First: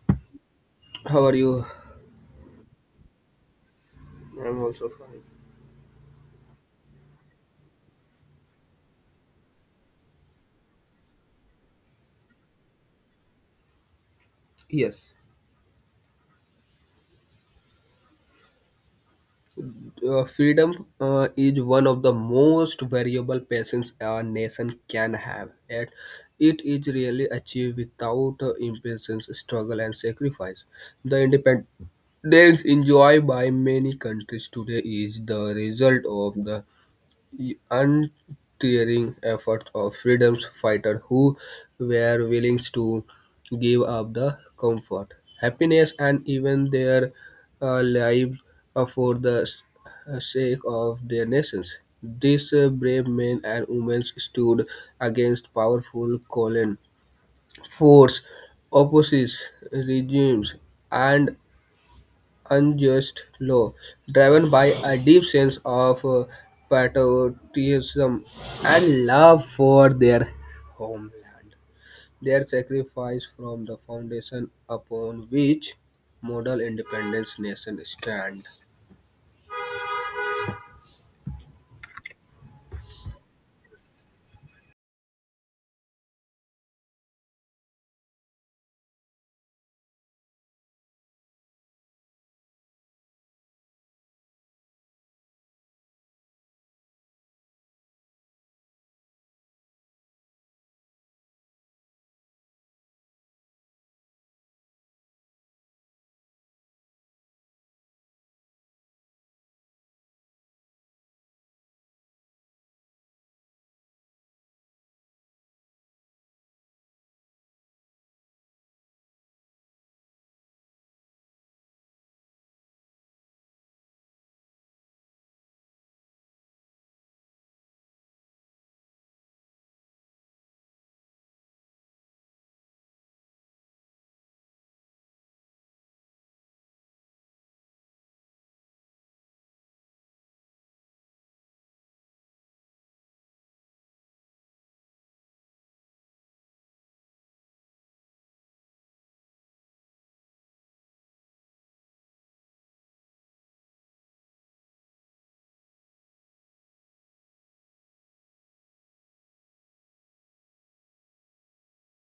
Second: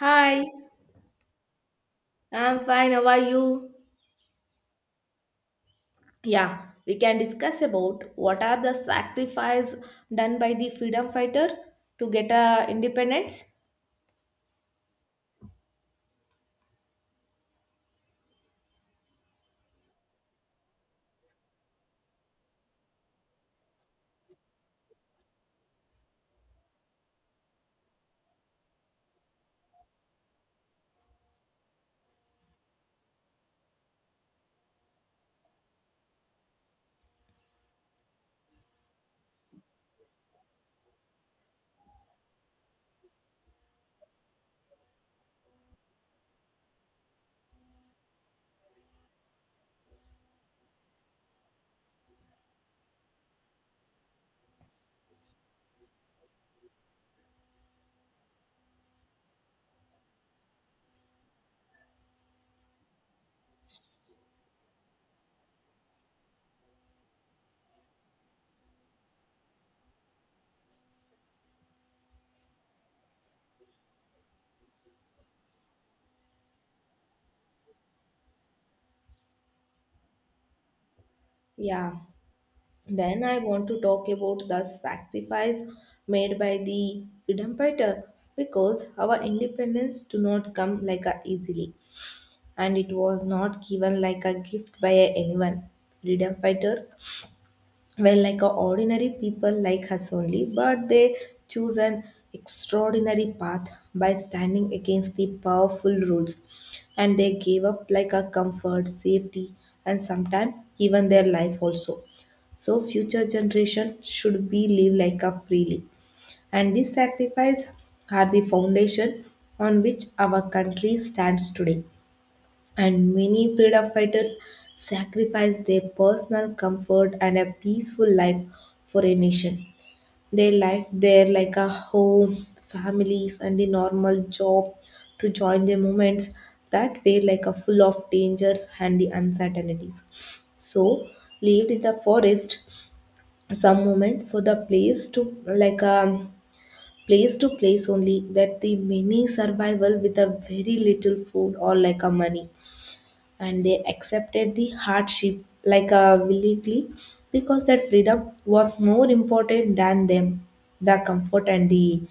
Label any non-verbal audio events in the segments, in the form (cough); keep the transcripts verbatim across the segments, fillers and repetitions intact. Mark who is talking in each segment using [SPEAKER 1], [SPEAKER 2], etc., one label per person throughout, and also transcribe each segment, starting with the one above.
[SPEAKER 1] Hi,
[SPEAKER 2] How are you?
[SPEAKER 1] I'm fine. How are you?
[SPEAKER 2] I'm also fine.
[SPEAKER 1] Yeah, we can discuss about what are the sacrifice done by the freedom fighter to get a independence.
[SPEAKER 2] Yes, uh, freedom uh, is one of the most variable passions a nation can have, and it is really achieved without uh, impatience, struggle, and sacrifice. The independence enjoyed by many countries today is the result of the the untiring efforts of freedom fighters who were willing to give up the comfort, happiness, and even their uh, lives uh, for the s- uh, sake of their nations. These uh, brave men and women stood against powerful colon force, opposite regimes, and unjust law, driven by a deep sense of uh, patriotism and love for their homeland. Their sacrifice from the foundation upon which model independence nation stand.
[SPEAKER 1] Yeah, then I want to talk about the sacrifice made by the freedom fighter because our independence do not come like a easily and it was not given like a gift by anyone. Freedom fighter well like a ordinary people like us only, but they choose an extraordinary path by standing against the powerful rules, and they gave up like a comfort safety and sometimes even their life also, so future generation should be live like a freely, and these sacrifice are the foundation on which our country stands today. And many freedom fighters sacrificed their personal comfort and a peaceful life for a nation. They left their like a home, families, and the normal job to join the movements that were like a full of dangers and the uncertainties. So lived in the forest some moment for the place to like a place to place only, that the many survival with a very little food or like a money, and they accepted the hardship like uh, willingly because that freedom was more important than them, the comfort and the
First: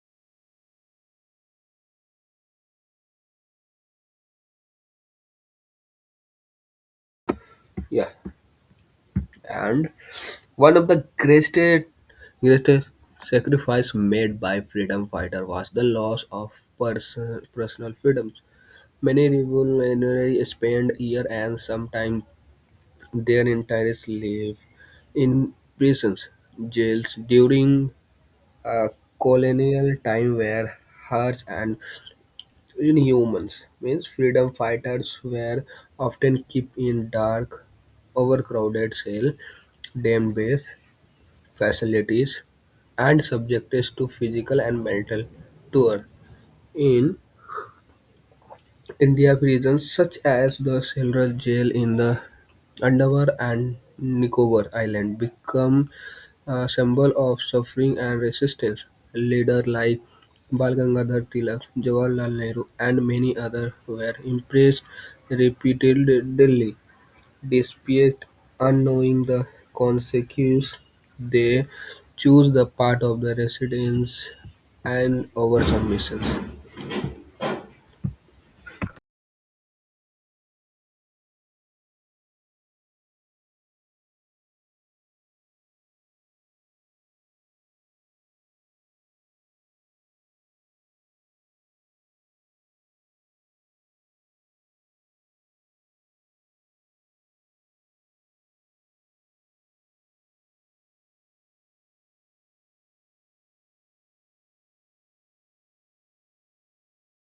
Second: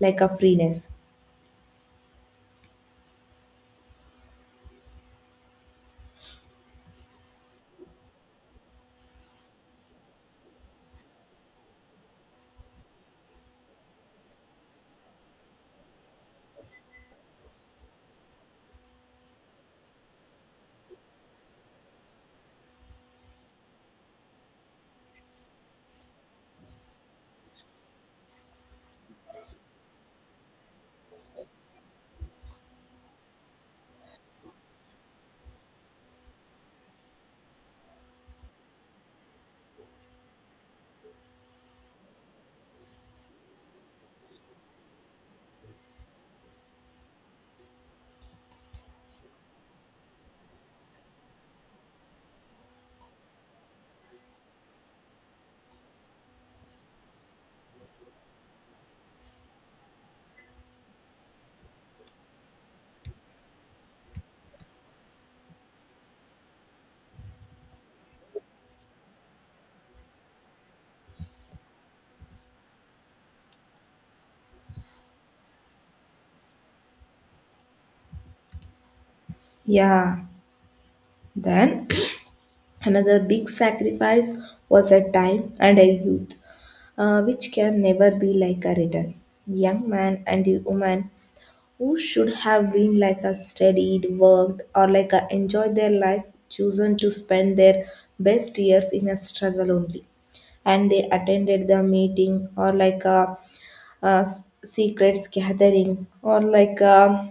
[SPEAKER 1] like a freeness.
[SPEAKER 2] Yeah, and one of the greatest greatest sacrifice made by freedom fighter was the loss of person, personal freedoms. Many revolutionaries spent years and sometimes their entire lived in prisons, jails during a colonial time were harsh and inhumane. Means freedom fighters were often kept in dark, overcrowded cells, damned base facilities, and subjected to physical and mental torture. In India, prisons such as the Silra jail in the Andaman and Nicobar Island become a symbol of suffering and resistance. Leaders like Bal Gangadhar Tilak, Jawaharlal Nehru, and many others were impressed repeatedly, despite unknowing the consequences. They choose the path of the resistance and over submissions.
[SPEAKER 1] Yeah. Then (clears throat) another big sacrifice was a time and a youth uh, which can never be like a return. Young man and the woman who should have been like a studied, worked, or like a enjoyed their life, chosen to spend their best years in a struggle only. And they attended the meeting or like a, a s- secrets gathering or like a.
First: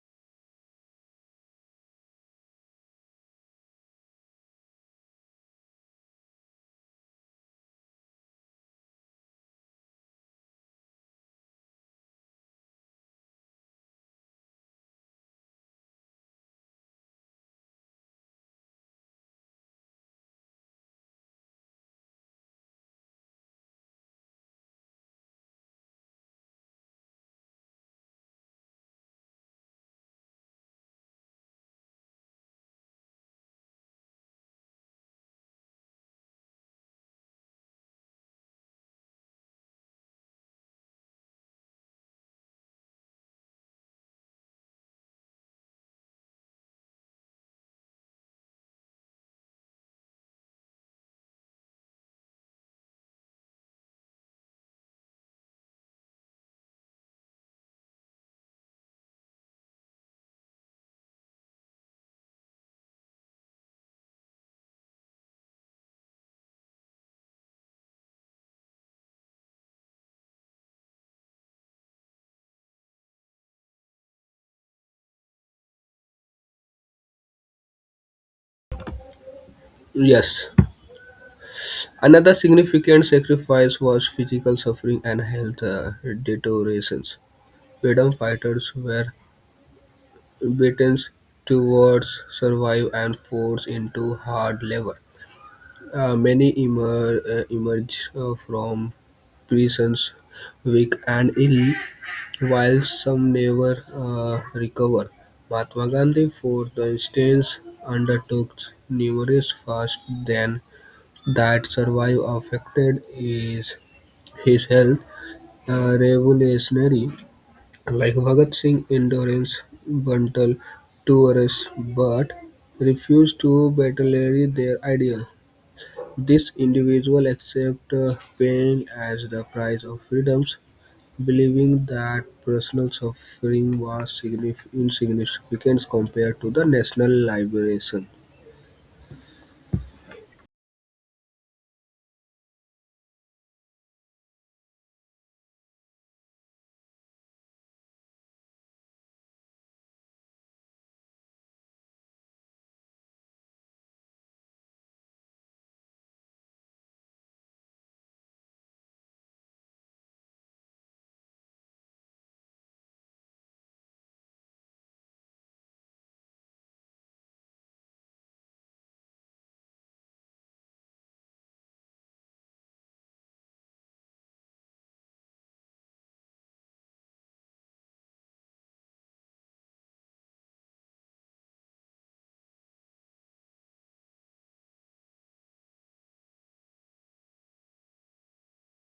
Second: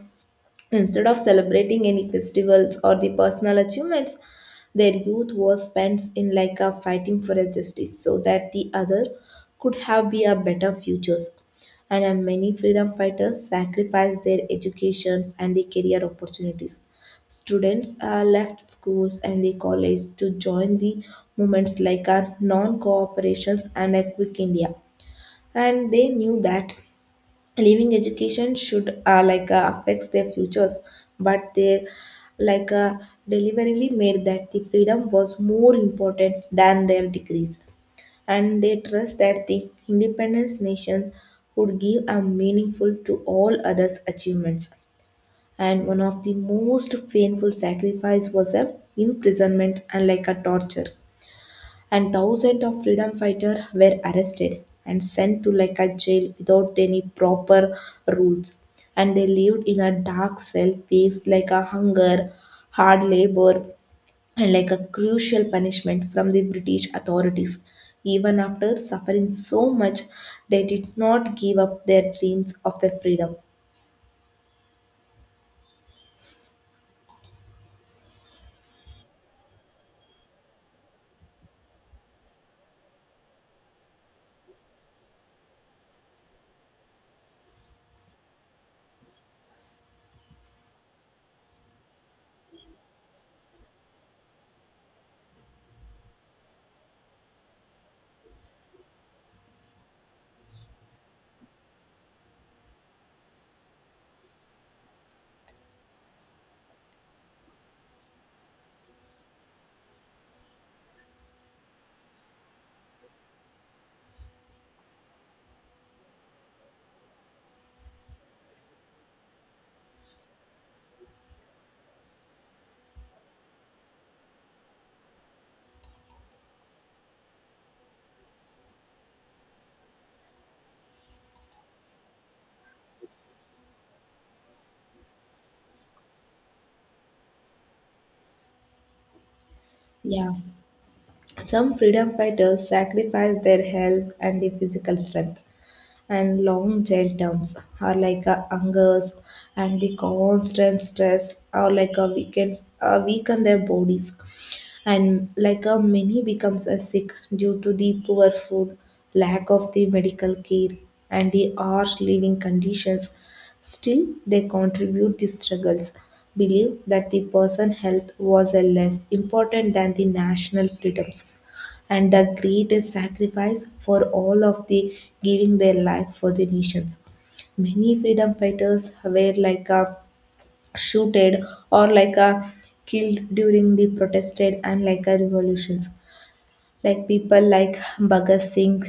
[SPEAKER 1] Instead of celebrating any festivals or the personal achievements, their youth was spent in like a fighting for a justice so that the other could have be a better futures. And uh, many freedom fighters sacrificed their educations and the career opportunities. Students uh, left schools and the college to join the movements like a non-cooperations and a quick India. And they knew that leaving education should uh, like uh, affects their futures, but they like uh, deliberately made that the freedom was more important than their degrees, and they trust that the independence nation would give a meaningful to all others achievements. And one of the most painful sacrifice was a imprisonment and like a torture, and thousands of freedom fighters were arrested and sent to like a jail without any proper rules. And they lived in a dark cell, faced like a hunger, hard labor, and like a crucial punishment from the British authorities. Even after suffering so much, they did not give up their dreams of their freedom.
[SPEAKER 2] Yes. Another significant sacrifice was physical suffering and health uh, deteriorations. Freedom fighters were Britain's towards survive and force into hard labor. Uh, many emer- uh, emerge uh, from prisons weak and ill, while some never uh, recover. Mahatma Gandhi, for instance, undertook numerous fasts then that survive affected is his health. Uh, revolutionary like Bhagat Singh, Indorence Bantal Tourists but refused to betray their ideal. This individual accept uh, pain as the price of freedoms, believing that personal suffering was signif- insignificant compared to the national liberation.
[SPEAKER 1] Yeah. Some freedom fighters sacrificed their health and their physical strength, and long jail terms are like a hungers, and the constant stress are like a weakens uh, weaken their bodies, and like a many becomes a sick due to the poor food, lack of the medical care, and the harsh living conditions. Still, they contribute the struggles, believe that the person health was a less important than the national freedoms. And the greatest sacrifice for all of the giving their life for the nations. Many freedom fighters were like a shooted or like a killed during the protested and like a revolutions. Like people like Bhagat Singh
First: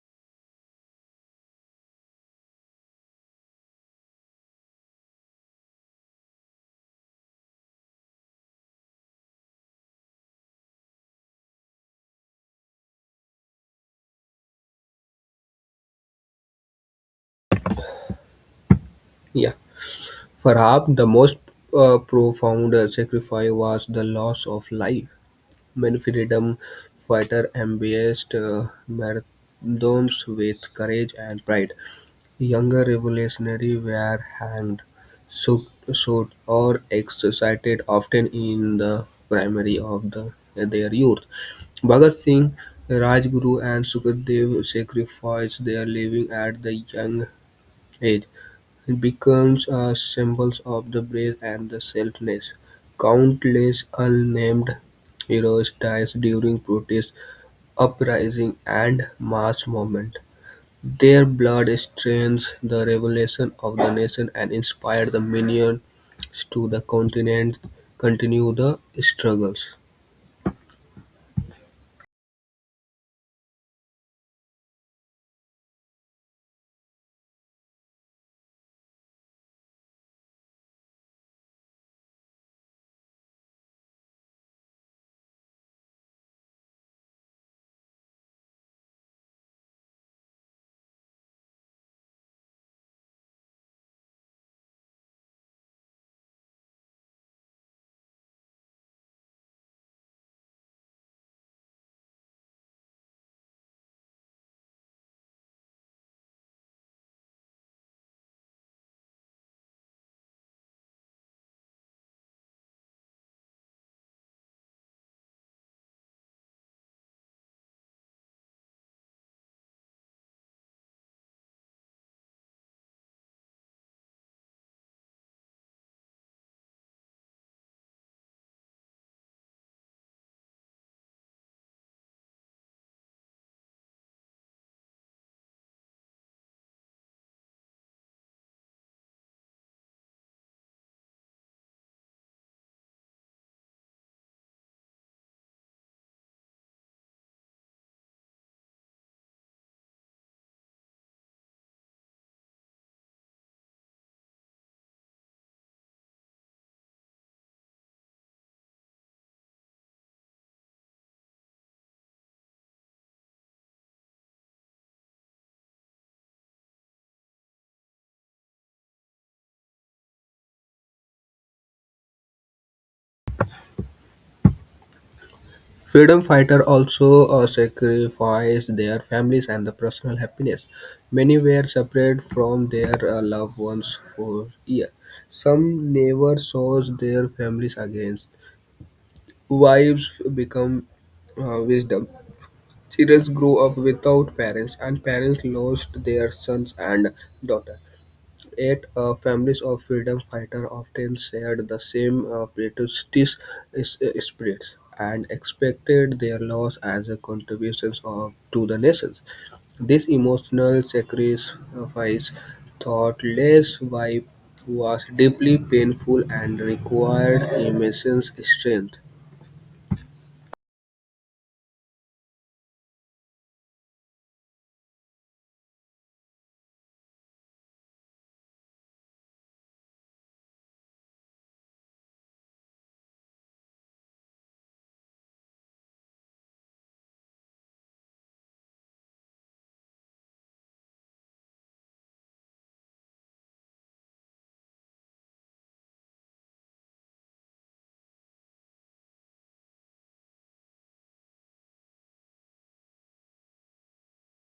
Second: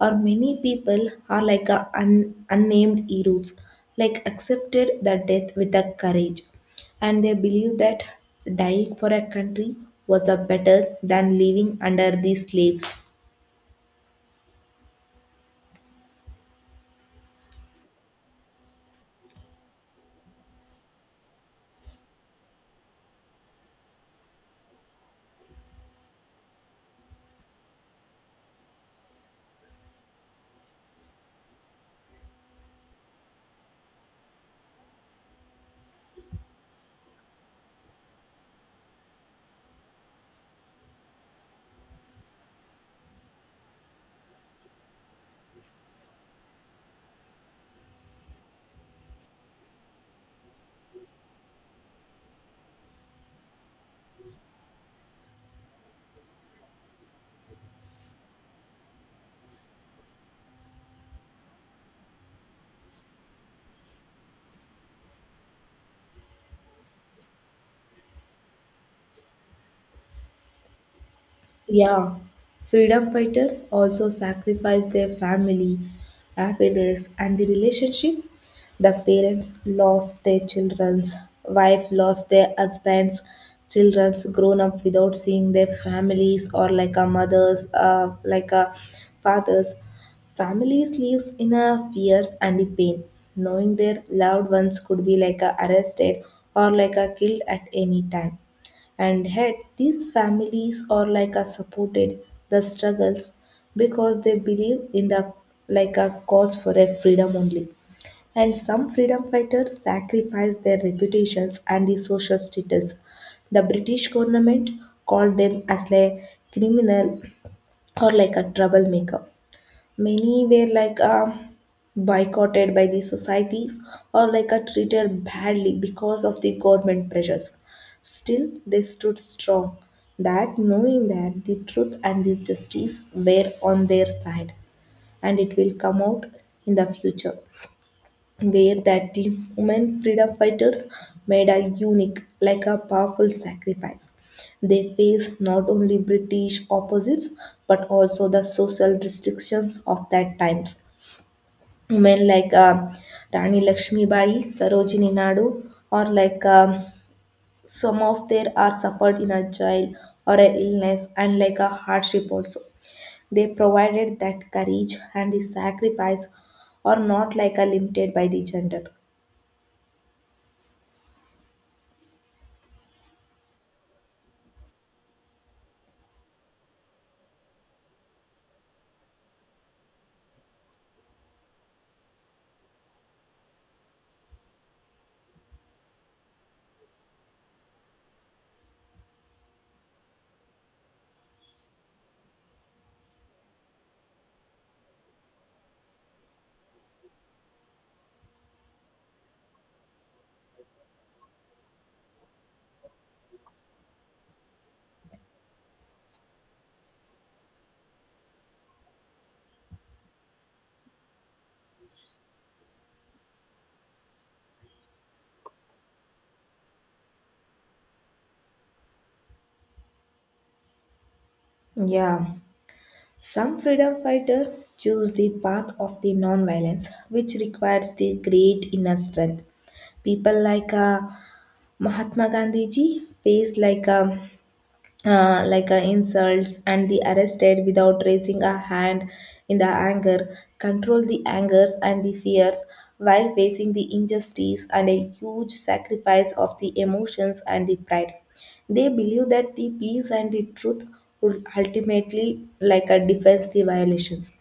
[SPEAKER 1] or many people are like a un- unnamed heroes, like accepted the death with a courage, and they believe that dying for a country was a better than living under the slaves.
[SPEAKER 2] Yeah, perhaps the most uh, profound sacrifice was the loss of life. Many freedom fighters embraced uh, martyrdoms with courage and pride. Younger revolutionaries were hanged, shot, shot, or executed, often in the primary of the, their youth. Bhagat Singh, Rajguru, and Sukhdev sacrificed their living at the young age. It becomes a symbol of the brave and the selfless. Countless unnamed heroes died during protest uprising, and mass movement. Their blood strains the revolution of the nation and inspired the millions to the continent continue the struggles.
[SPEAKER 1] Yeah, freedom fighters also sacrifice their family, happiness, and the relationship. The parents lost their children's, wife lost their husbands, children's grown up without seeing their families or like a mother's, uh, like a father's. Families lives in a fears and the pain, knowing their loved ones could be like a arrested or like a killed at any time. And yet, these families are like a supported the struggles because they believe in the like a cause for a freedom only. And some freedom fighters sacrificed their reputations and the social status. The British government called them as a criminal or like a troublemaker. Many were like uh, boycotted by the societies or like are treated badly because of the government pressures. Still, they stood strong, that knowing that the truth and the justice were on their side, and it will come out in the future, where that the women freedom fighters made a unique, like a powerful sacrifice. They faced not only British opposites but also the social restrictions of that times. Women like uh, Rani Lakshmibai, Sarojini Naidu, or like um, some of their are suffered in a jail or a illness and like a hardship also. They provided that courage and the sacrifice are not like a limited by the gender.
[SPEAKER 2] Freedom fighters also uh, sacrificed their families and the personal happiness. Many were separated from their uh, loved ones for years. Some never saw their families again. Wives become uh, wisdom. Children grew up without parents, and parents lost their sons and daughters. Yet, uh, families of freedom fighters often shared the same uh, patriotic is- spirits and expected their loss as a contribution of, to the nation. This emotional sacrifice, thought less by was deeply painful and required immense strength.
[SPEAKER 1] Yeah, some freedom fighters choose the path of the non-violence, which requires the great inner strength. People like uh, Mahatma Gandhi ji faced like um, uh, like uh, insults and the arrested without raising a hand in the anger, control the angers and the fears while facing the injustice and a huge sacrifice of the emotions and the pride. They believe that the peace and the truth would ultimately like a defense the violations,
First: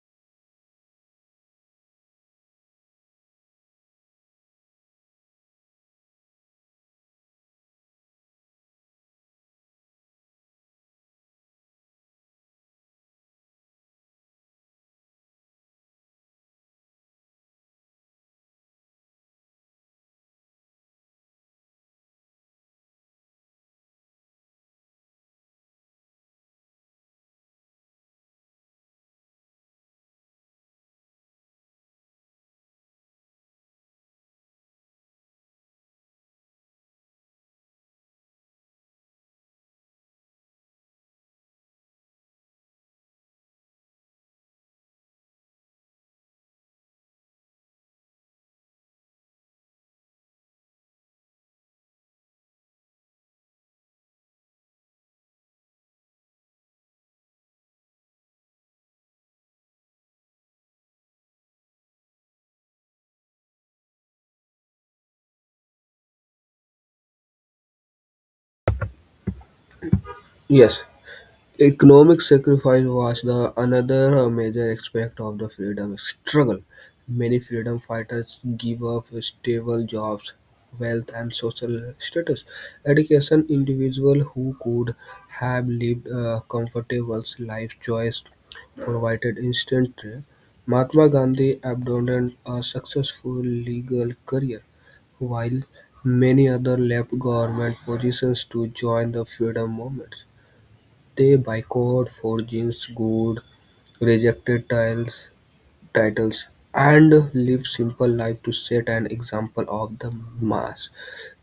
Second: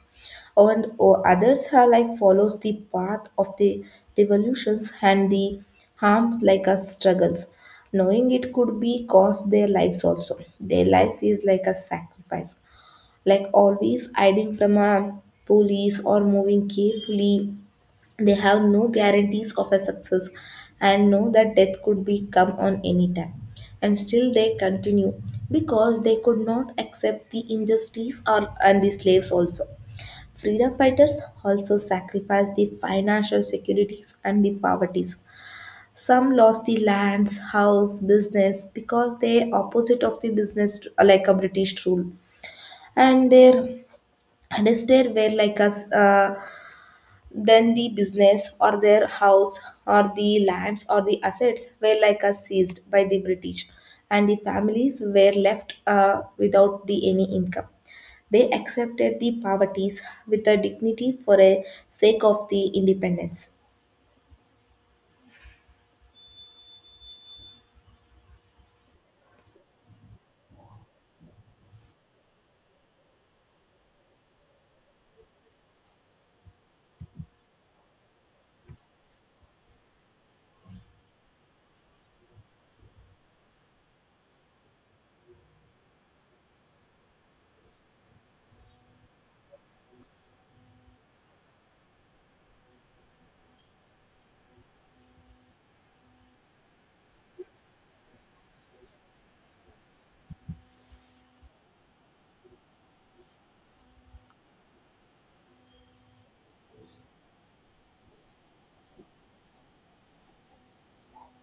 [SPEAKER 1] and or others are like follows the path of the revolutions and the harms like us struggles, knowing it could be cost their lives also. Their life is like a sacrifice, like always hiding from a police or moving carefully. They have no guarantees of a success, and know that death could be come on any time, and still they continue because they could not accept the injustice or and the slaves also. Freedom fighters also sacrificed the financial securities and the poverties. Some lost the lands, house, business because they opposite of the business uh, like a British rule, and their arrested were like us uh, then the business or their house or the lands or the assets were like uh, seized by the British, and the families were left uh, without the any income. They accepted the poverties with a dignity for a sake of the independence.
[SPEAKER 2] Yes. Economic sacrifice was the another uh, major aspect of the freedom struggle. Many freedom fighters gave up stable jobs, wealth, and social status. Education individuals who could have lived a comfortable life choice provided instantly. Mahatma Gandhi abandoned a successful legal career, while many others left government positions to join the freedom movement. They boycotted for James Goode, rejected tiles, titles, and lived simple life to set an example of the mass.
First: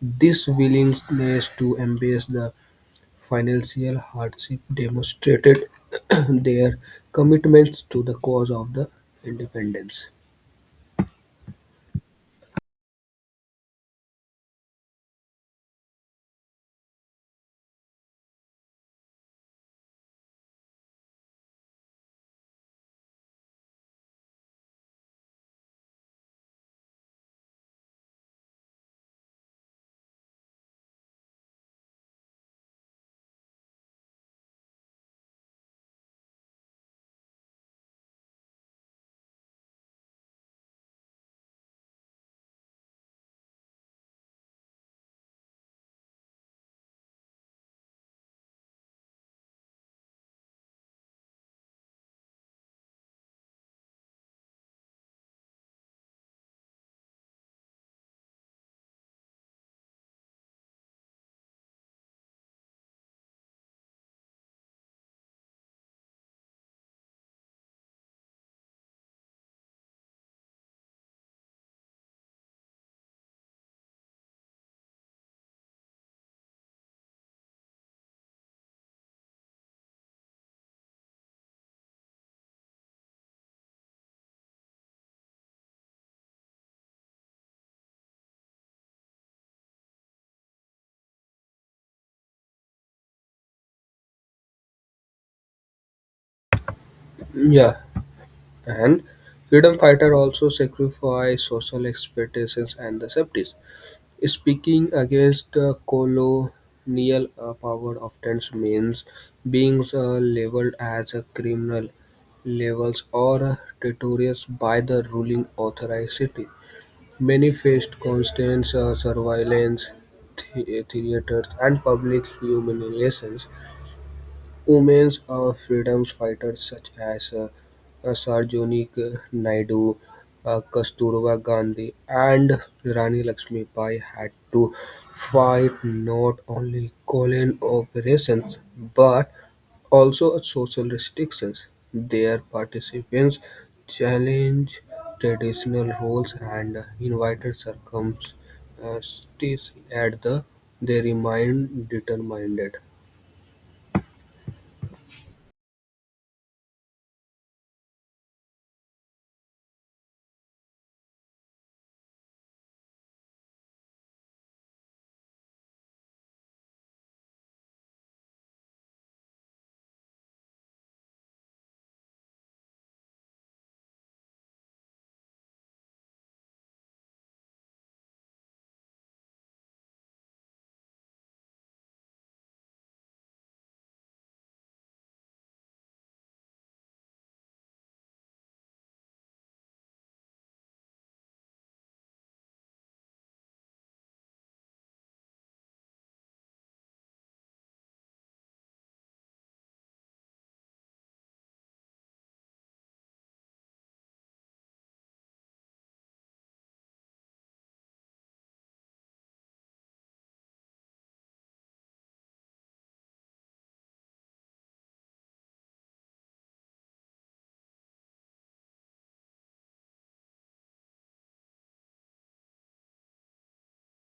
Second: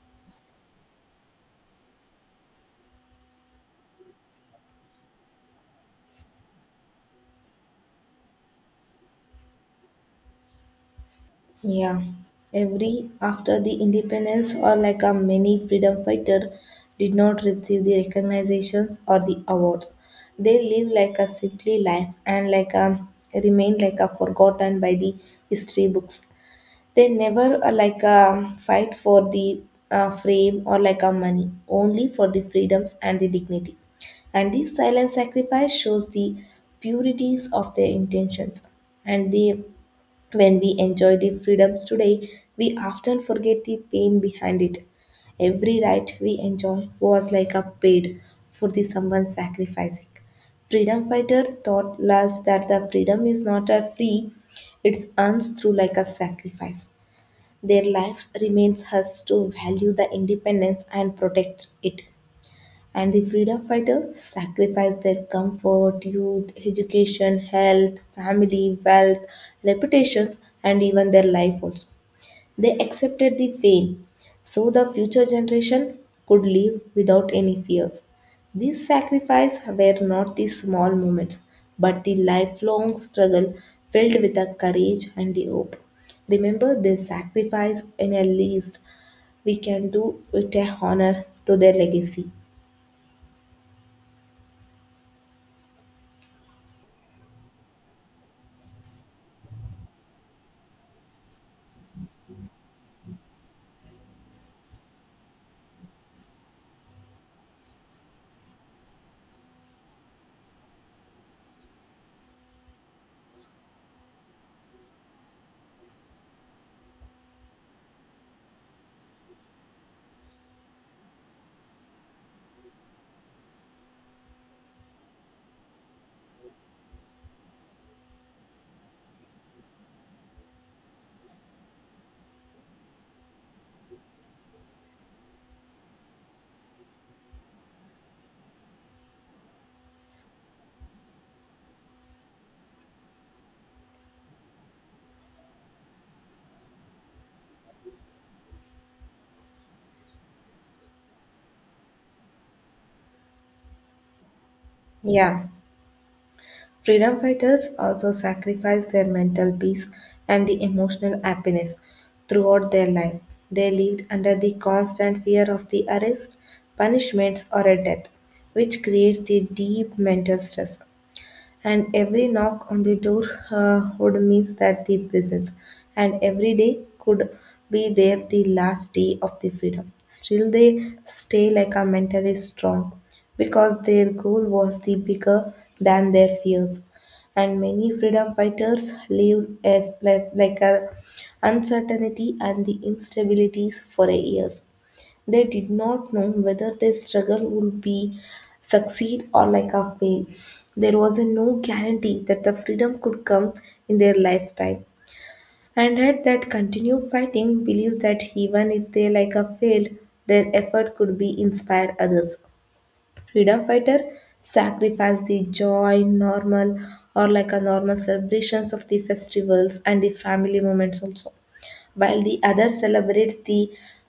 [SPEAKER 2] This willingness to embrace the financial hardship demonstrated (clears throat) their commitments to the cause of the independence.
[SPEAKER 1] Yeah, every after the independence or like a many freedom fighter did not receive the recognitions or the awards. They live like a simply life and like a remain like a forgotten by the history books. They never uh, like um fight for the uh, frame or like a money, only for the freedoms and the dignity, and this silent sacrifice shows the purities of their intentions and the when we enjoy the freedoms today, we often forget the pain behind it. Every right we enjoy was like a paid for the someone sacrificing. Freedom fighter thought was that the freedom is not a free, it's earned through like a sacrifice. Their lives remains us to value the independence and protect it. And the freedom fighter sacrificed their comfort, youth, education, health, family, wealth, reputations, and even their life also. They accepted the fame so the future generation could live without any fears. These sacrifices were not the small moments, but the lifelong struggle filled with the courage and the hope. Remember their sacrifice, and at least we can do it a honor to their legacy.
[SPEAKER 2] Yeah, and freedom fighter also sacrificed social expectations and the safety. Speaking against the colonial uh, power often means being uh, labeled as a criminal, levels or traitorous by the ruling authority. Many faced constant uh, surveillance, the- uh, theaters, and public humiliations. Women are freedom fighters such as uh, uh, Sarojini Naidu, uh, Kasturba Gandhi, and Rani Lakshmibai had to fight not only colon operations but also social restrictions. Their participants challenged traditional roles and invited circumstances at the they remained determined.
[SPEAKER 1] Yeah. Freedom fighters also sacrificed their mental peace and the emotional happiness throughout their life. They lived under the constant fear of the arrest, punishments, or a death, which creates the deep mental stress, and every knock on the door uh, would mean that the presence, and every day could be their the last day of the freedom. Still, they stay like a mentally strong because their goal was the bigger than their fears. And many freedom fighters live as like, like a uncertainty and the instabilities for years. They did not know whether their struggle would be succeed or like a fail. There was a no guarantee that the freedom could come in their lifetime. And had that continue fighting believes that even if they like a failed, their effort could be inspire others. Freedom fighter sacrificed the joy normal or like a normal celebrations of the festivals and the family moments also, while the other celebrates the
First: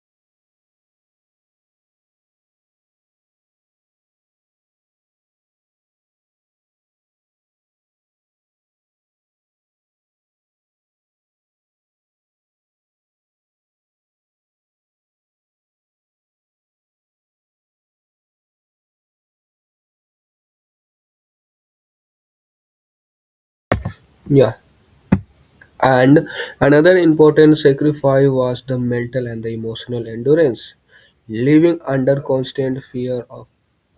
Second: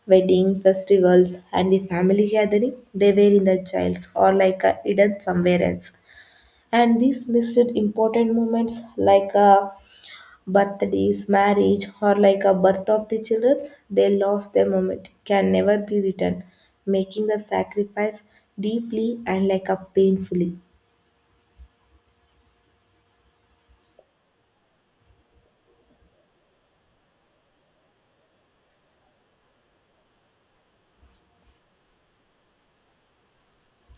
[SPEAKER 1] wedding festivals and the family gathering. They were in the childs or like a hidden somewhere else, and these missed important moments like a birthdays, marriage, or like a birth of the children, they lost their moment, can never be returned, making the sacrifice deeply and like a painfully.
[SPEAKER 2] Yeah. And another important sacrifice was the mental and the emotional endurance. Living under constant fear of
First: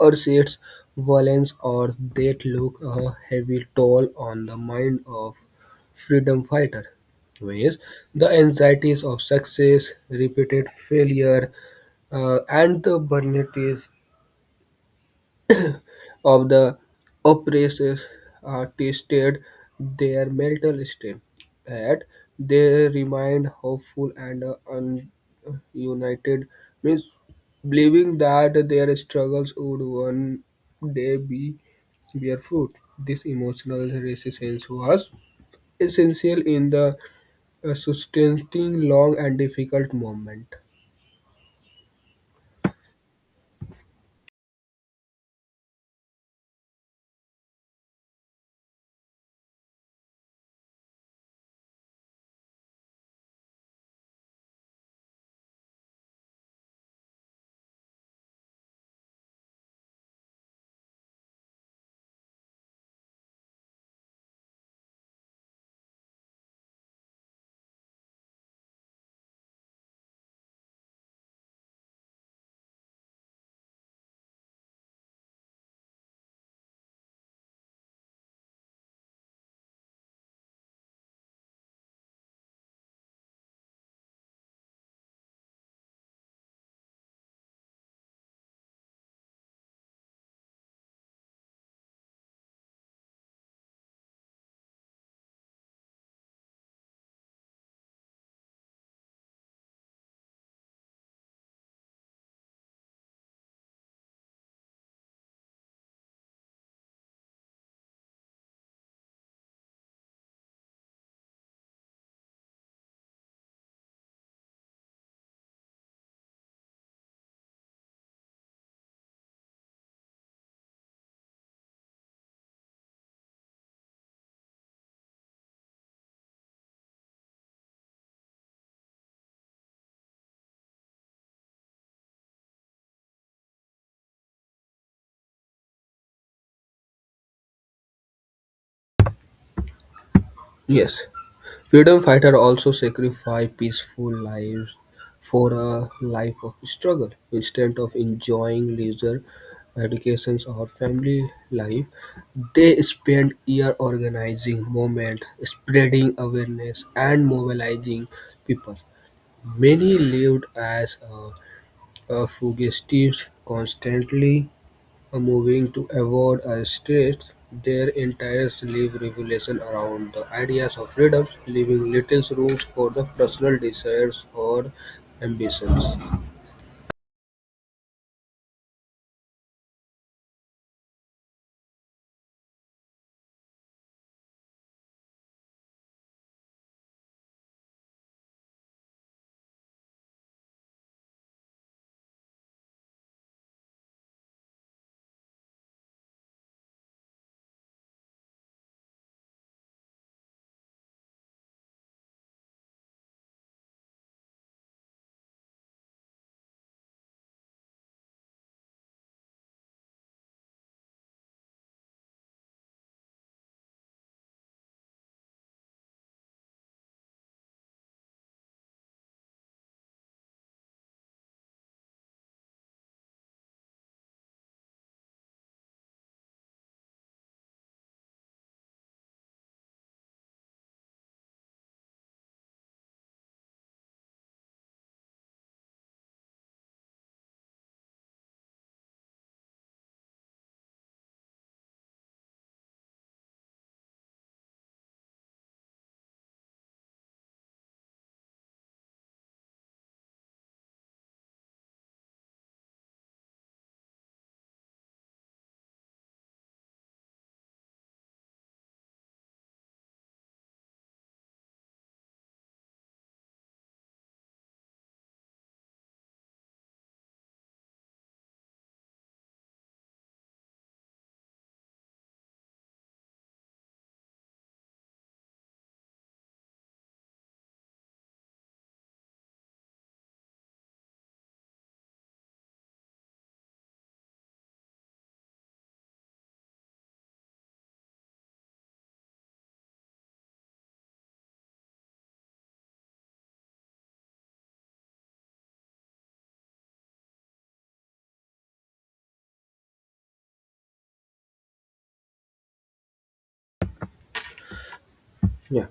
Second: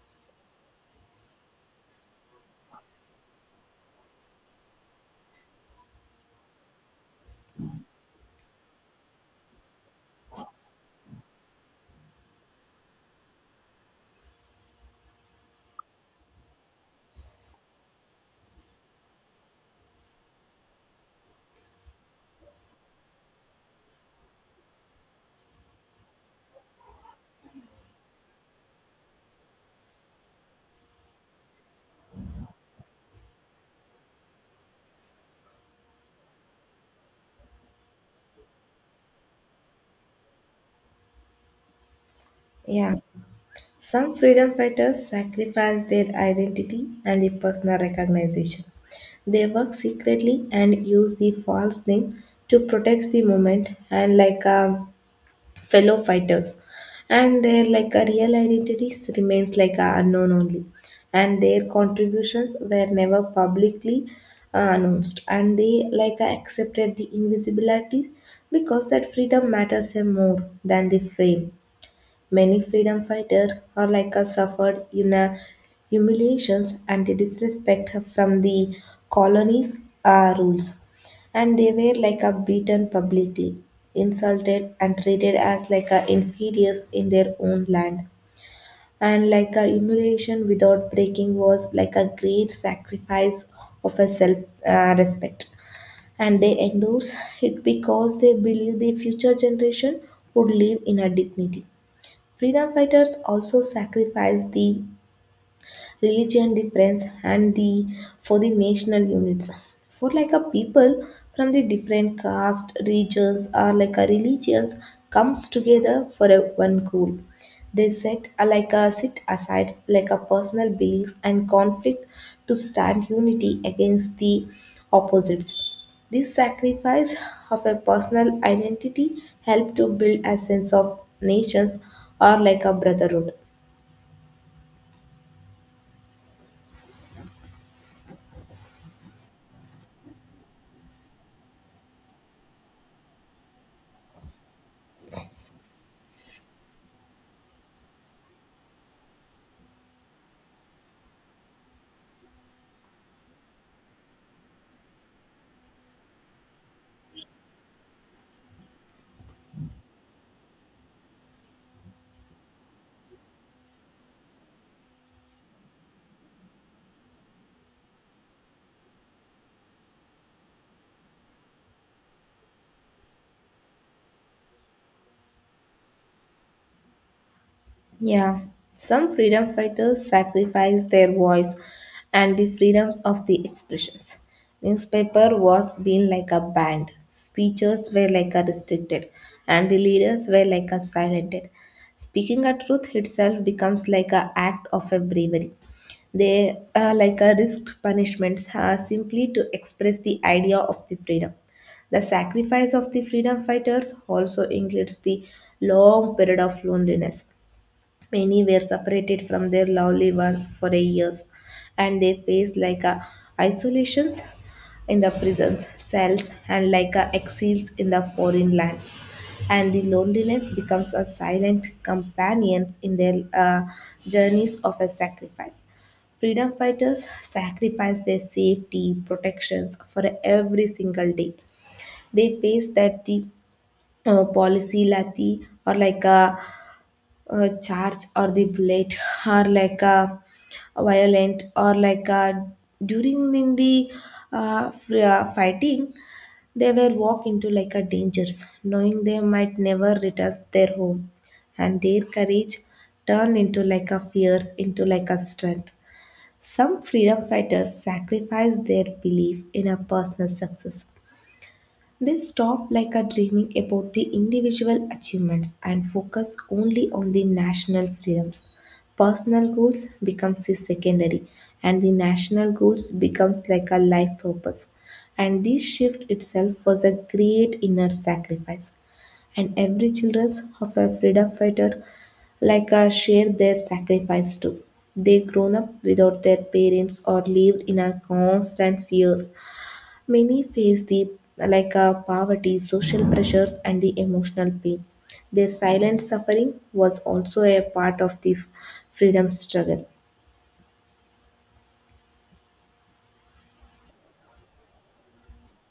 [SPEAKER 2] earthquakes, violence, or death took a heavy toll on the mind of freedom fighter. Whereas the anxieties of success, repeated failure, uh, and the burnout of the oppressed tasted their mental strain, yet they remained hopeful and uh, un- united, means believing that their struggles would one day be bear fruit. This emotional resistance was essential in the uh, sustaining long and difficult moment.
[SPEAKER 1] Yeah. Some freedom fighters sacrifice their identity and a personal recognition. They work secretly and use the false name to protect the moment and like um, fellow fighters and their like a real identities remains like a unknown only, and their contributions were never publicly uh, announced, and they like uh, accepted the invisibility because that freedom matters them more than the fame. Many freedom fighters are like us suffered in the humiliations and the disrespect from the colonies' uh, rules, and they were like a beaten publicly, insulted, and treated as like a inferiors in their own land. And like a humiliation without breaking was like a great sacrifice of a self uh, respect, and they endorse it because they believe the future generation would live in a dignity. Freedom fighters also sacrificed the religion difference and the for the national units for like a people from the different caste regions or like a religions comes together for a one goal. They set a, like a sit aside like a personal beliefs and conflict to stand unity against the opposites. This sacrifice of a personal identity helped to build a sense of nations or like a brotherhood.
[SPEAKER 2] Yes. Freedom fighters also sacrificed peaceful lives for a life of struggle. Instead of enjoying leisure, education, or family life, they spent years organizing movements, spreading awareness, and mobilizing people. Many lived as a uh, fugitives, constantly moving to avoid a stress, their entire sleeve revolution around the ideas of freedom, leaving little room for the personal desires or ambitions.
[SPEAKER 1] Yeah, some freedom fighters sacrificed their voice and the freedoms of the expressions. Newspaper was being like a banned, speeches were like a restricted, and the leaders were like a silented. Speaking a truth itself becomes like a act of a bravery. They are like a risked punishments uh, simply to express the idea of the freedom. The sacrifice of the freedom fighters also includes the long period of loneliness. Many were separated from their lovely ones for a years, and they faced like a isolations in the prisons, cells, and like a exiles in the foreign lands. And the loneliness becomes a silent companion in their uh, journeys of a sacrifice. Freedom fighters sacrifice their safety, protections for every single day. They face that the uh, policy lati or like a uh, charge or the bullet or like a violent or like a during in the uh, fr- uh, fighting. They were walk into like a dangers knowing they might never return their home, and their courage turned into like a fears into like a strength. Some freedom fighters sacrificed their belief in a personal success. They stop like a dreaming about the individual achievements and focus only on the national freedoms. Personal goals becomes the secondary, and the national goals becomes like a life purpose. And this shift itself was a great inner sacrifice. And every children's of a freedom fighter like a share their sacrifice too. They grown up without their parents or lived in a constant fears. Many face the like uh, poverty, social pressures, and the emotional pain. Their silent suffering was also a part of the f- freedom struggle.
[SPEAKER 2] Yeah.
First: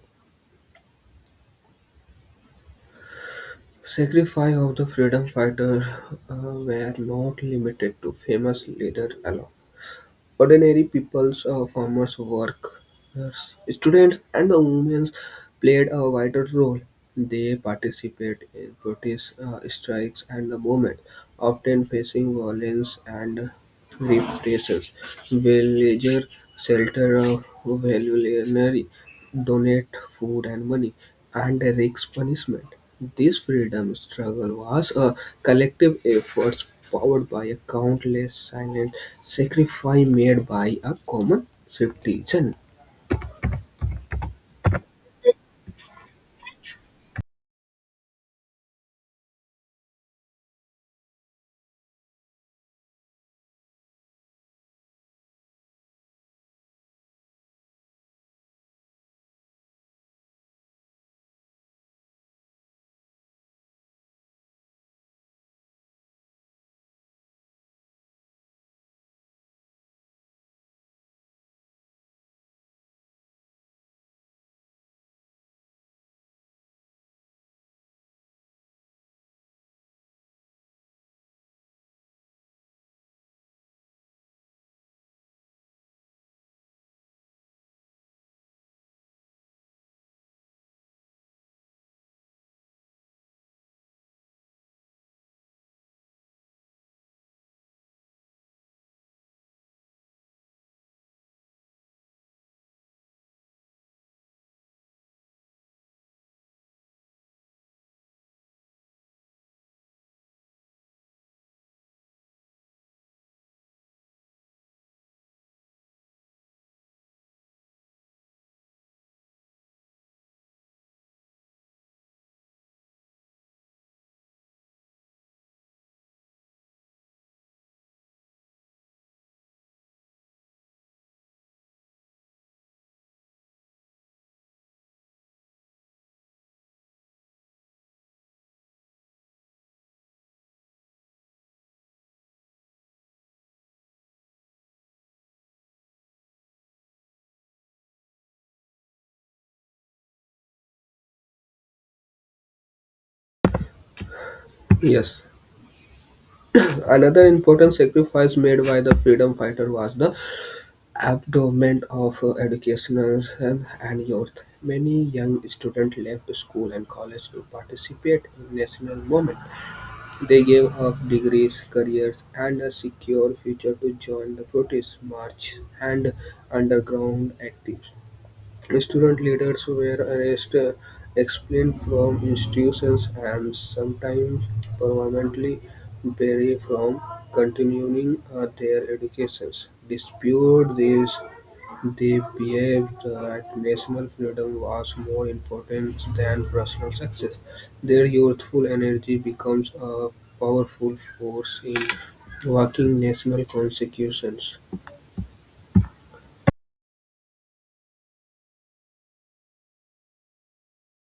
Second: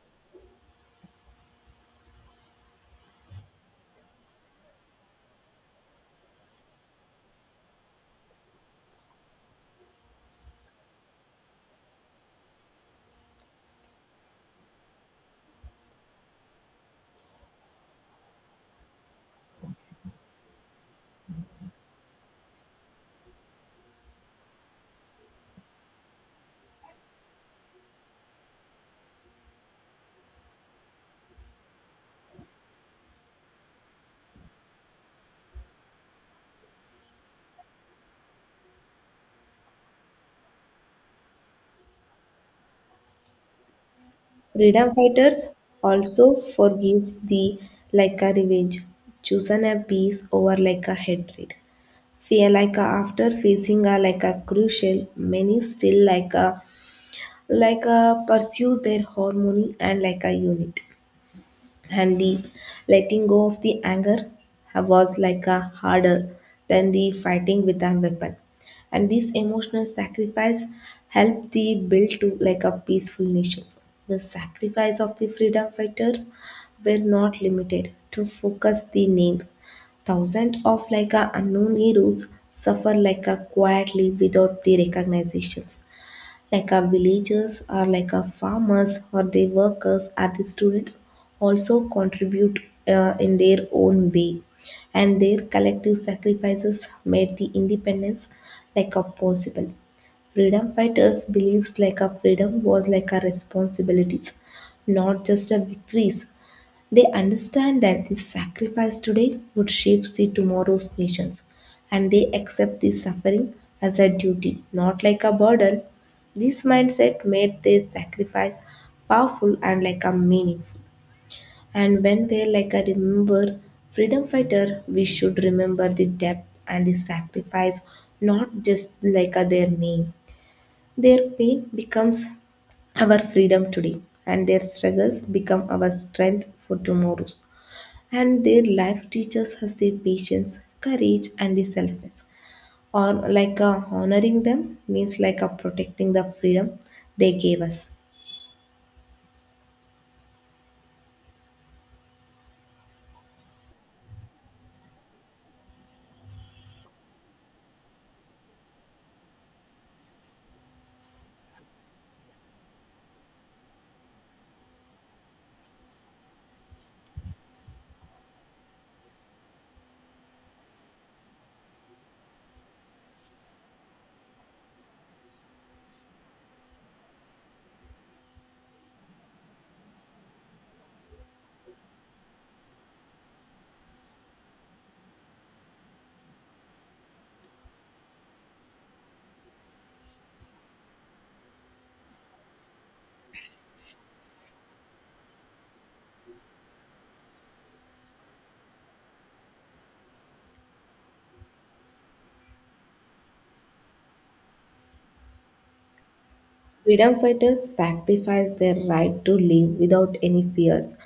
[SPEAKER 2] Sacrifice of the freedom fighters uh, were not limited to famous leaders alone. Ordinary peoples, uh, farmers, workers, students, and the women played a vital role. They participated in protest uh, strikes and the movement, often facing violence and repressions. Villagers sheltered uh, voluntarily donate food and money, and risk punishment. This freedom struggle was a collective effort powered by a countless silent sacrifice made by a common citizen.
[SPEAKER 1] Freedom fighters also forgives the like a revenge, chosen a peace over like a hatred. Fear like a, after facing a like a crucial, many still like a like a pursue their harmony and like a unit, and the letting go of the anger was like a harder than the fighting with a weapon, and this emotional sacrifice helped the build to like a peaceful nations. The sacrifice of the freedom fighters were not limited to focus the names. Thousands of like a unknown heroes suffer like a quietly without the recognitions like our villagers or like our farmers or the workers or the students also contribute uh, in their own way, and their collective sacrifices made the independence like a possible. Freedom fighters believes like a freedom was like a responsibilities, not just a victories. They understand that this sacrifice today would shape the tomorrow's nations, and they accept this suffering as a duty, not like a burden. This mindset made their sacrifice powerful and like a meaningful. And when we like a remember freedom fighter, we should remember the depth and the sacrifice, not just like a their name. Their pain becomes our freedom today, and their struggles become our strength for tomorrows, and their life teaches us their patience courage and the selfness or like uh, honoring them means like uh, protecting the freedom they gave us.
[SPEAKER 2] Yes. Another important sacrifice made by the freedom fighter was the abandonment of uh, educational and, and youth. Many young students left school and college to participate in national movement. They gave up degrees, careers, and a secure future to join the protest march and underground actives. Student leaders were arrested, expelled from institutions, and sometimes permanently barred from continuing uh, their educations. Dispute these they believed that national freedom was more important than personal success. Their youthful energy becomes a powerful force in working national consecutions.
[SPEAKER 1] Freedom fighters sacrifice their right to live without any fears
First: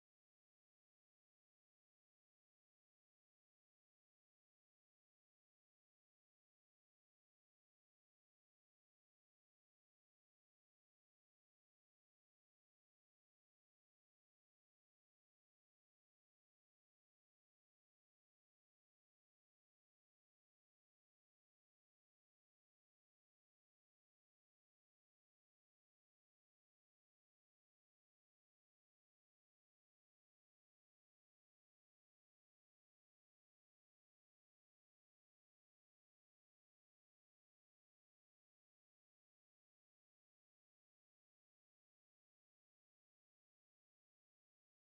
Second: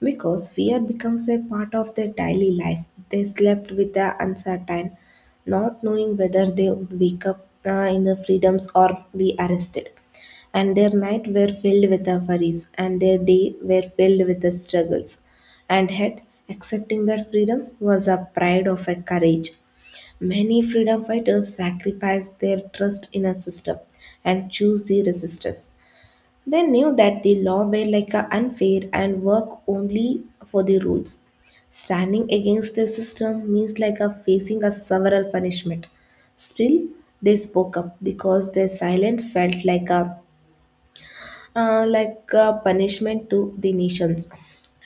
[SPEAKER 1] because fear becomes a part of their daily life. They slept with the uncertain, not knowing whether they would wake up uh, in the freedoms or be arrested. And their night were filled with the worries, and their day were filled with the struggles. And yet, accepting that freedom was a pride of a courage. Many freedom fighters sacrificed their trust in a system and chose the resistance. They knew that the law were like a unfair and work only for the rules. Standing against the system means like a facing a several punishment. Still, they spoke up because their silence felt like a uh, like a punishment to the nations.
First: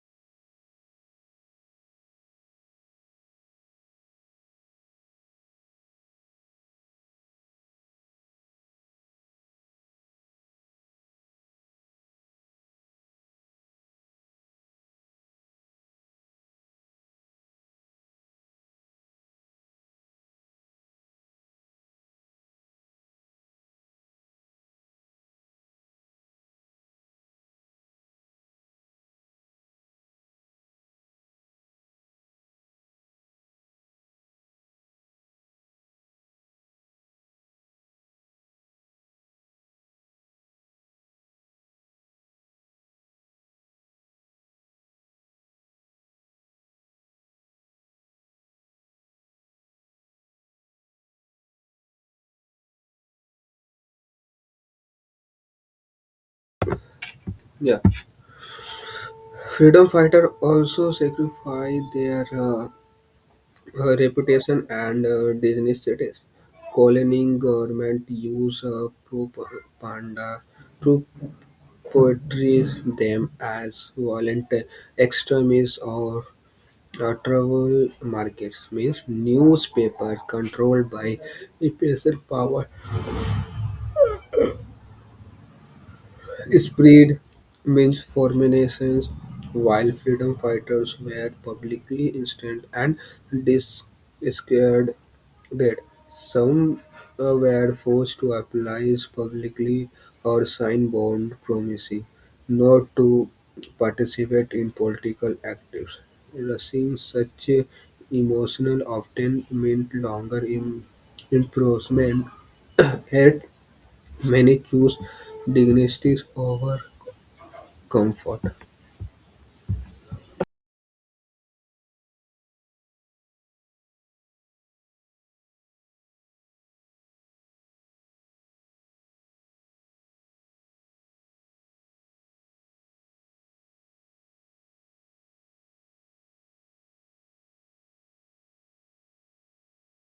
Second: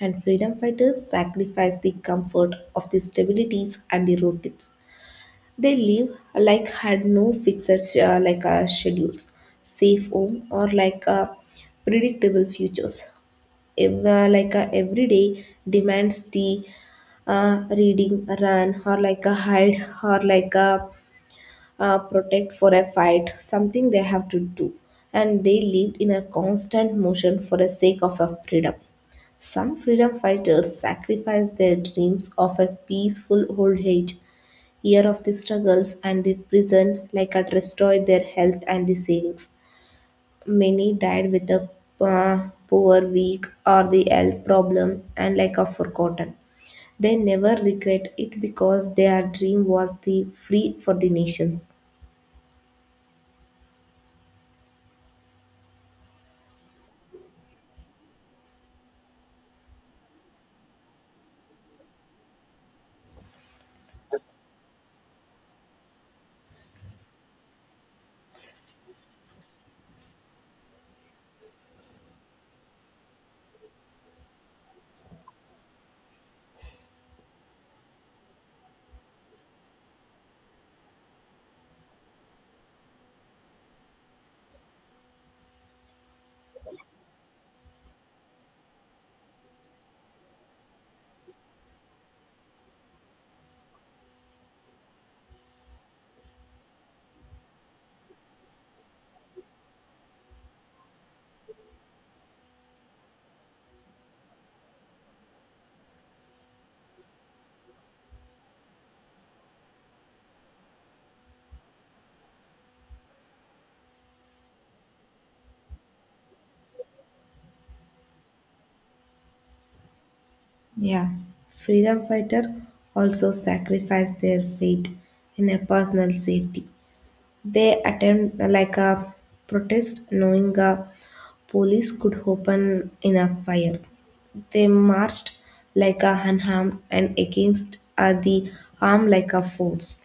[SPEAKER 1] And freedom fighters sacrificed the comfort of the stabilities and the routines. They live like had no fixed uh, like uh, schedules, safe home or like uh, predictable futures. Ev- uh, like uh, every day demands the uh, reading, run or like a hide or like a uh, protect for a fight, something they have to do. And they lived in a constant motion for the sake of a freedom. Some freedom fighters sacrificed their dreams of a peaceful old age. Year of the struggles and the prison like had destroyed their health and the savings. Many died with a uh, poor, weak, or the health problem and like are forgotten. They never regret it because their dream was the free for the nations.
[SPEAKER 2] Yeah. Freedom fighters also sacrificed their uh, uh, reputation and uh, Disney status. Colony government use uh, propaganda to portray them as violent extremists or Uh, travel markets means newspapers controlled by special power. Spread means formations, while freedom fighters were publicly instant and discussed did. Some uh, were forced to apologize publicly or sign bond promising not to participate in political actives. Receiving such uh, emotional often meant longer im- imprisonment. Yet many choose dignity over comfort.
[SPEAKER 1] Yeah. Freedom fighter also sacrificed their fate in a personal safety. They attempt like a protest, knowing uh, police could open enough fire. They marched like a unharmed and against uh, the arm like a force,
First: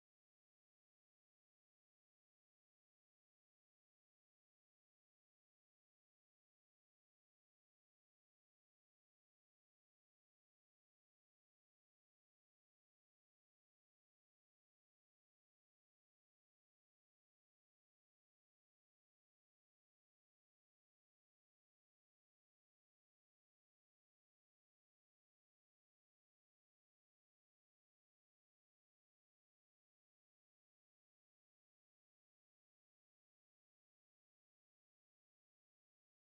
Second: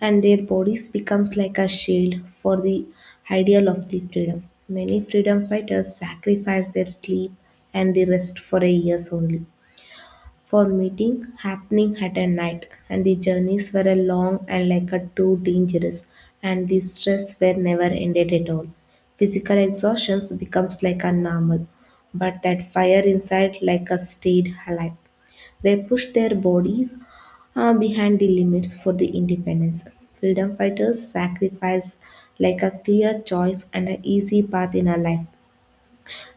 [SPEAKER 1] and their bodies becomes like a shield for the ideal of the freedom. Many freedom fighters sacrifice their sleep and the rest for a years only for meeting happening at a night, and the journeys were a long and like a too dangerous, and the stress were never ended at all. Physical exhaustions becomes like a normal, but that fire inside like a stayed alive. They pushed their bodies uh, behind the limits for the independence. Freedom fighters sacrificed like a clear choice and an easy path in a life.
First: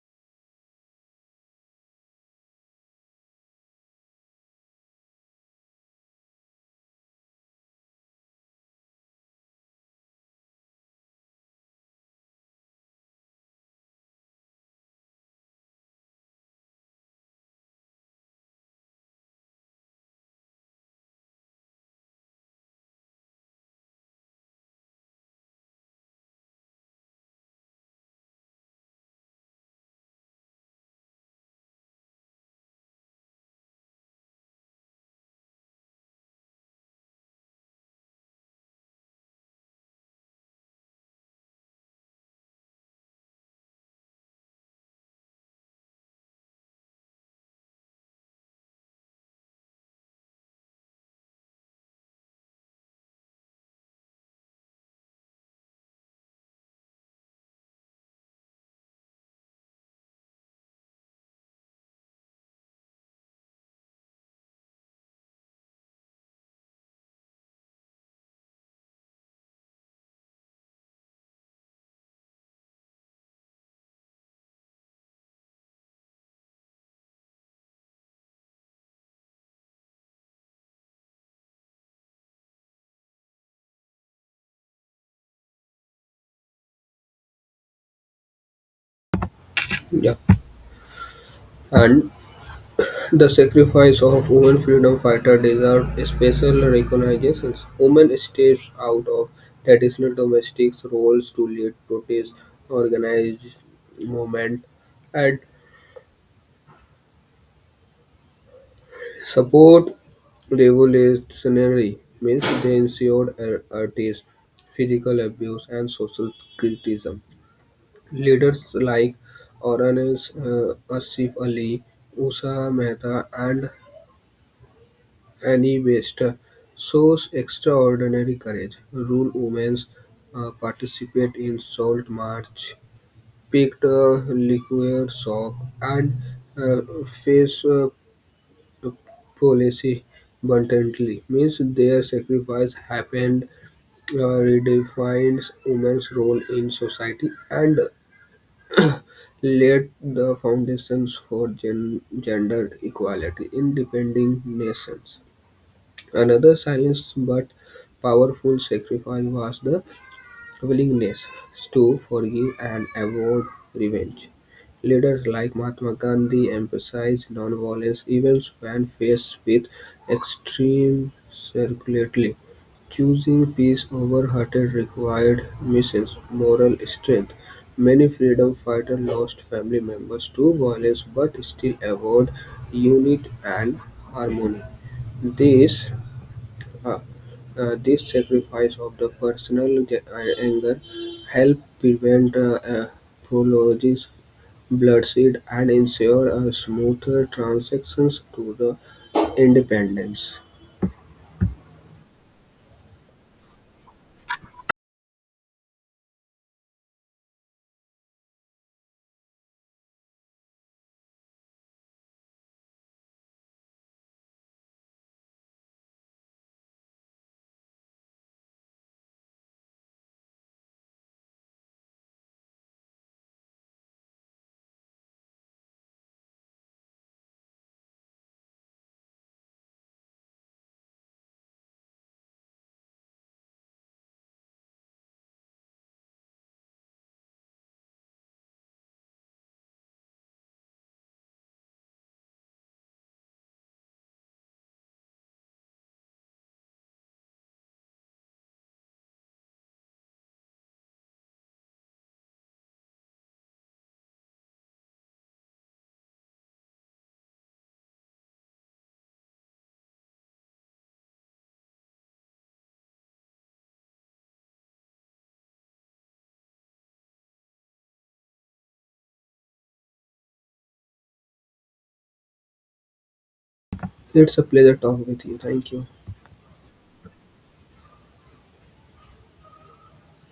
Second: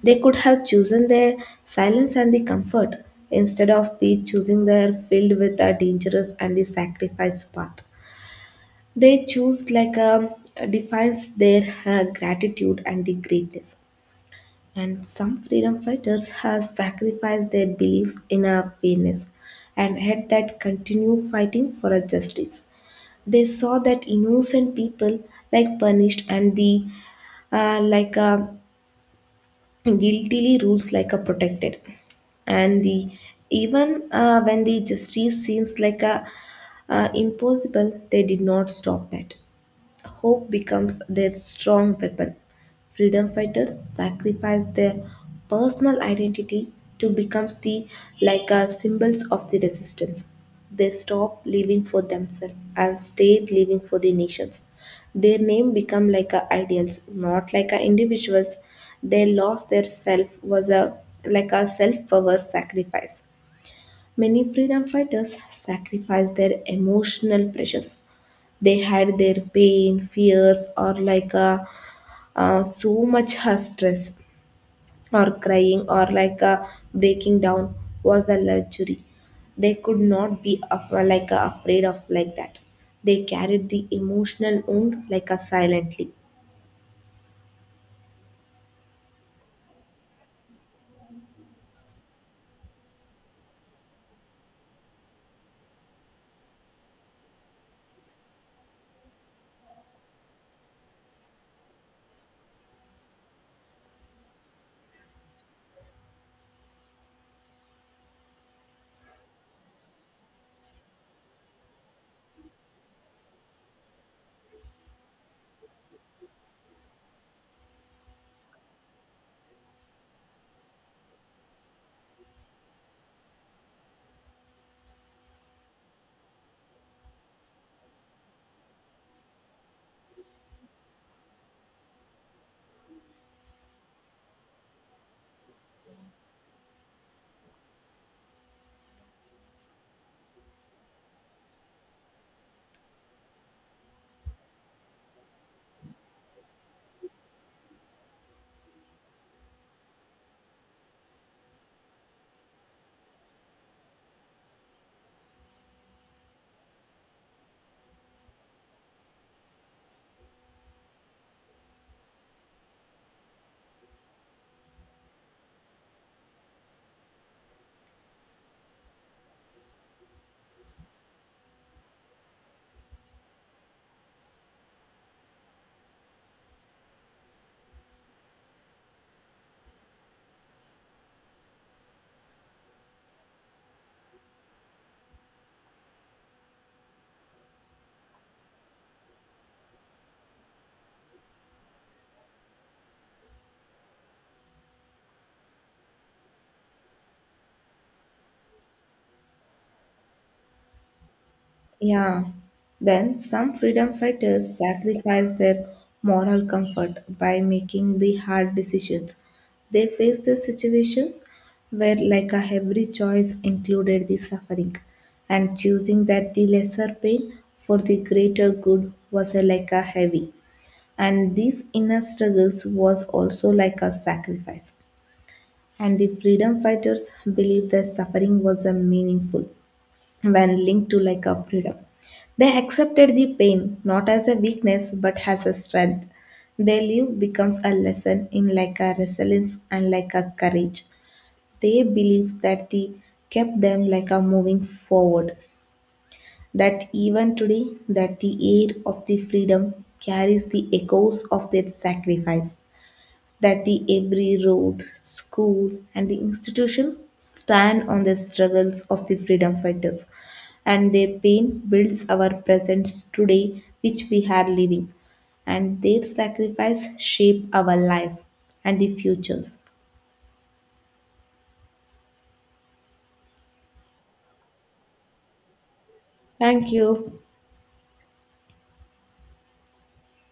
[SPEAKER 1] They could have chosen their silence and the comfort instead of be choosing their field with a dangerous and the sacrifice path. They choose like a defines their uh, gratitude and the greatness. And some freedom fighters have sacrificed their beliefs in a fairness and had that continue fighting for a justice. They saw that innocent people like punished and the uh, like uh, guiltily rules like a protected, and the even uh, when the justice seems like a uh, impossible, they did not stop that. Hope becomes their strong weapon. Freedom fighters sacrifice their personal identity to become the like uh, symbols of the resistance. They stop living for themselves and stayed living for the nations. Their name become like a ideals, not like a individuals. They lost their self was a like a self power sacrifice. Many freedom fighters sacrifice their emotional pressures. They had their pain fears or like a uh, so much her stress or crying or like a breaking down was a luxury they could not be af- like a afraid of like that. They carried the emotional wound like a silently.
[SPEAKER 2] Yeah. And the sacrifice of women freedom fighters deserve special recognition. Women stepped out of traditional domestic roles to lead protest organized movement and support revolutionary means they ensured ar- artists, physical abuse and social criticism. Leaders like Orange uh, Asif Ali, Usha Mehta and Annie Bester shows extraordinary courage. Rural women uh, participate in salt march, picked uh, liquor shop, and uh, face uh, policy bluntly. Means their sacrifice happened, uh, redefined women's role in society, and laid the foundations for gen- gender equality in depending nations. Another silent but powerful sacrifice was the willingness to forgive and avoid revenge. Leaders like Mahatma Gandhi emphasized nonviolence even when faced with extreme circularity. Choosing peace over hatred required missions, moral strength. Many freedom fighters lost family members to violence but still avoid unity and harmony. This uh, uh, this sacrifice of the personal ga- uh, anger helped prevent uh, uh, prolonged bloodshed and ensure a smoother transitions to the independence.
[SPEAKER 1] Yeah. Then some freedom fighters sacrifice their moral comfort by making the hard decisions. They face the situations where like a every choice included the suffering, and choosing that the lesser pain for the greater good was a, like a heavy, and these inner struggles was also like a sacrifice, and the freedom fighters believed that suffering was a meaningful when linked to like a freedom. They accepted the pain not as a weakness but as a strength. Their life becomes a lesson in like a resilience and like a courage. They believe that they kept them like a moving forward. That even today that the air of the freedom carries the echoes of their sacrifice, that the every road, school, and the institution stand on the struggles of the freedom fighters, and their pain builds our presence today, which we are living, and their sacrifice shape our life and the futures.
[SPEAKER 2] It's a pleasure talking with you. Thank you.
[SPEAKER 1] Thank you.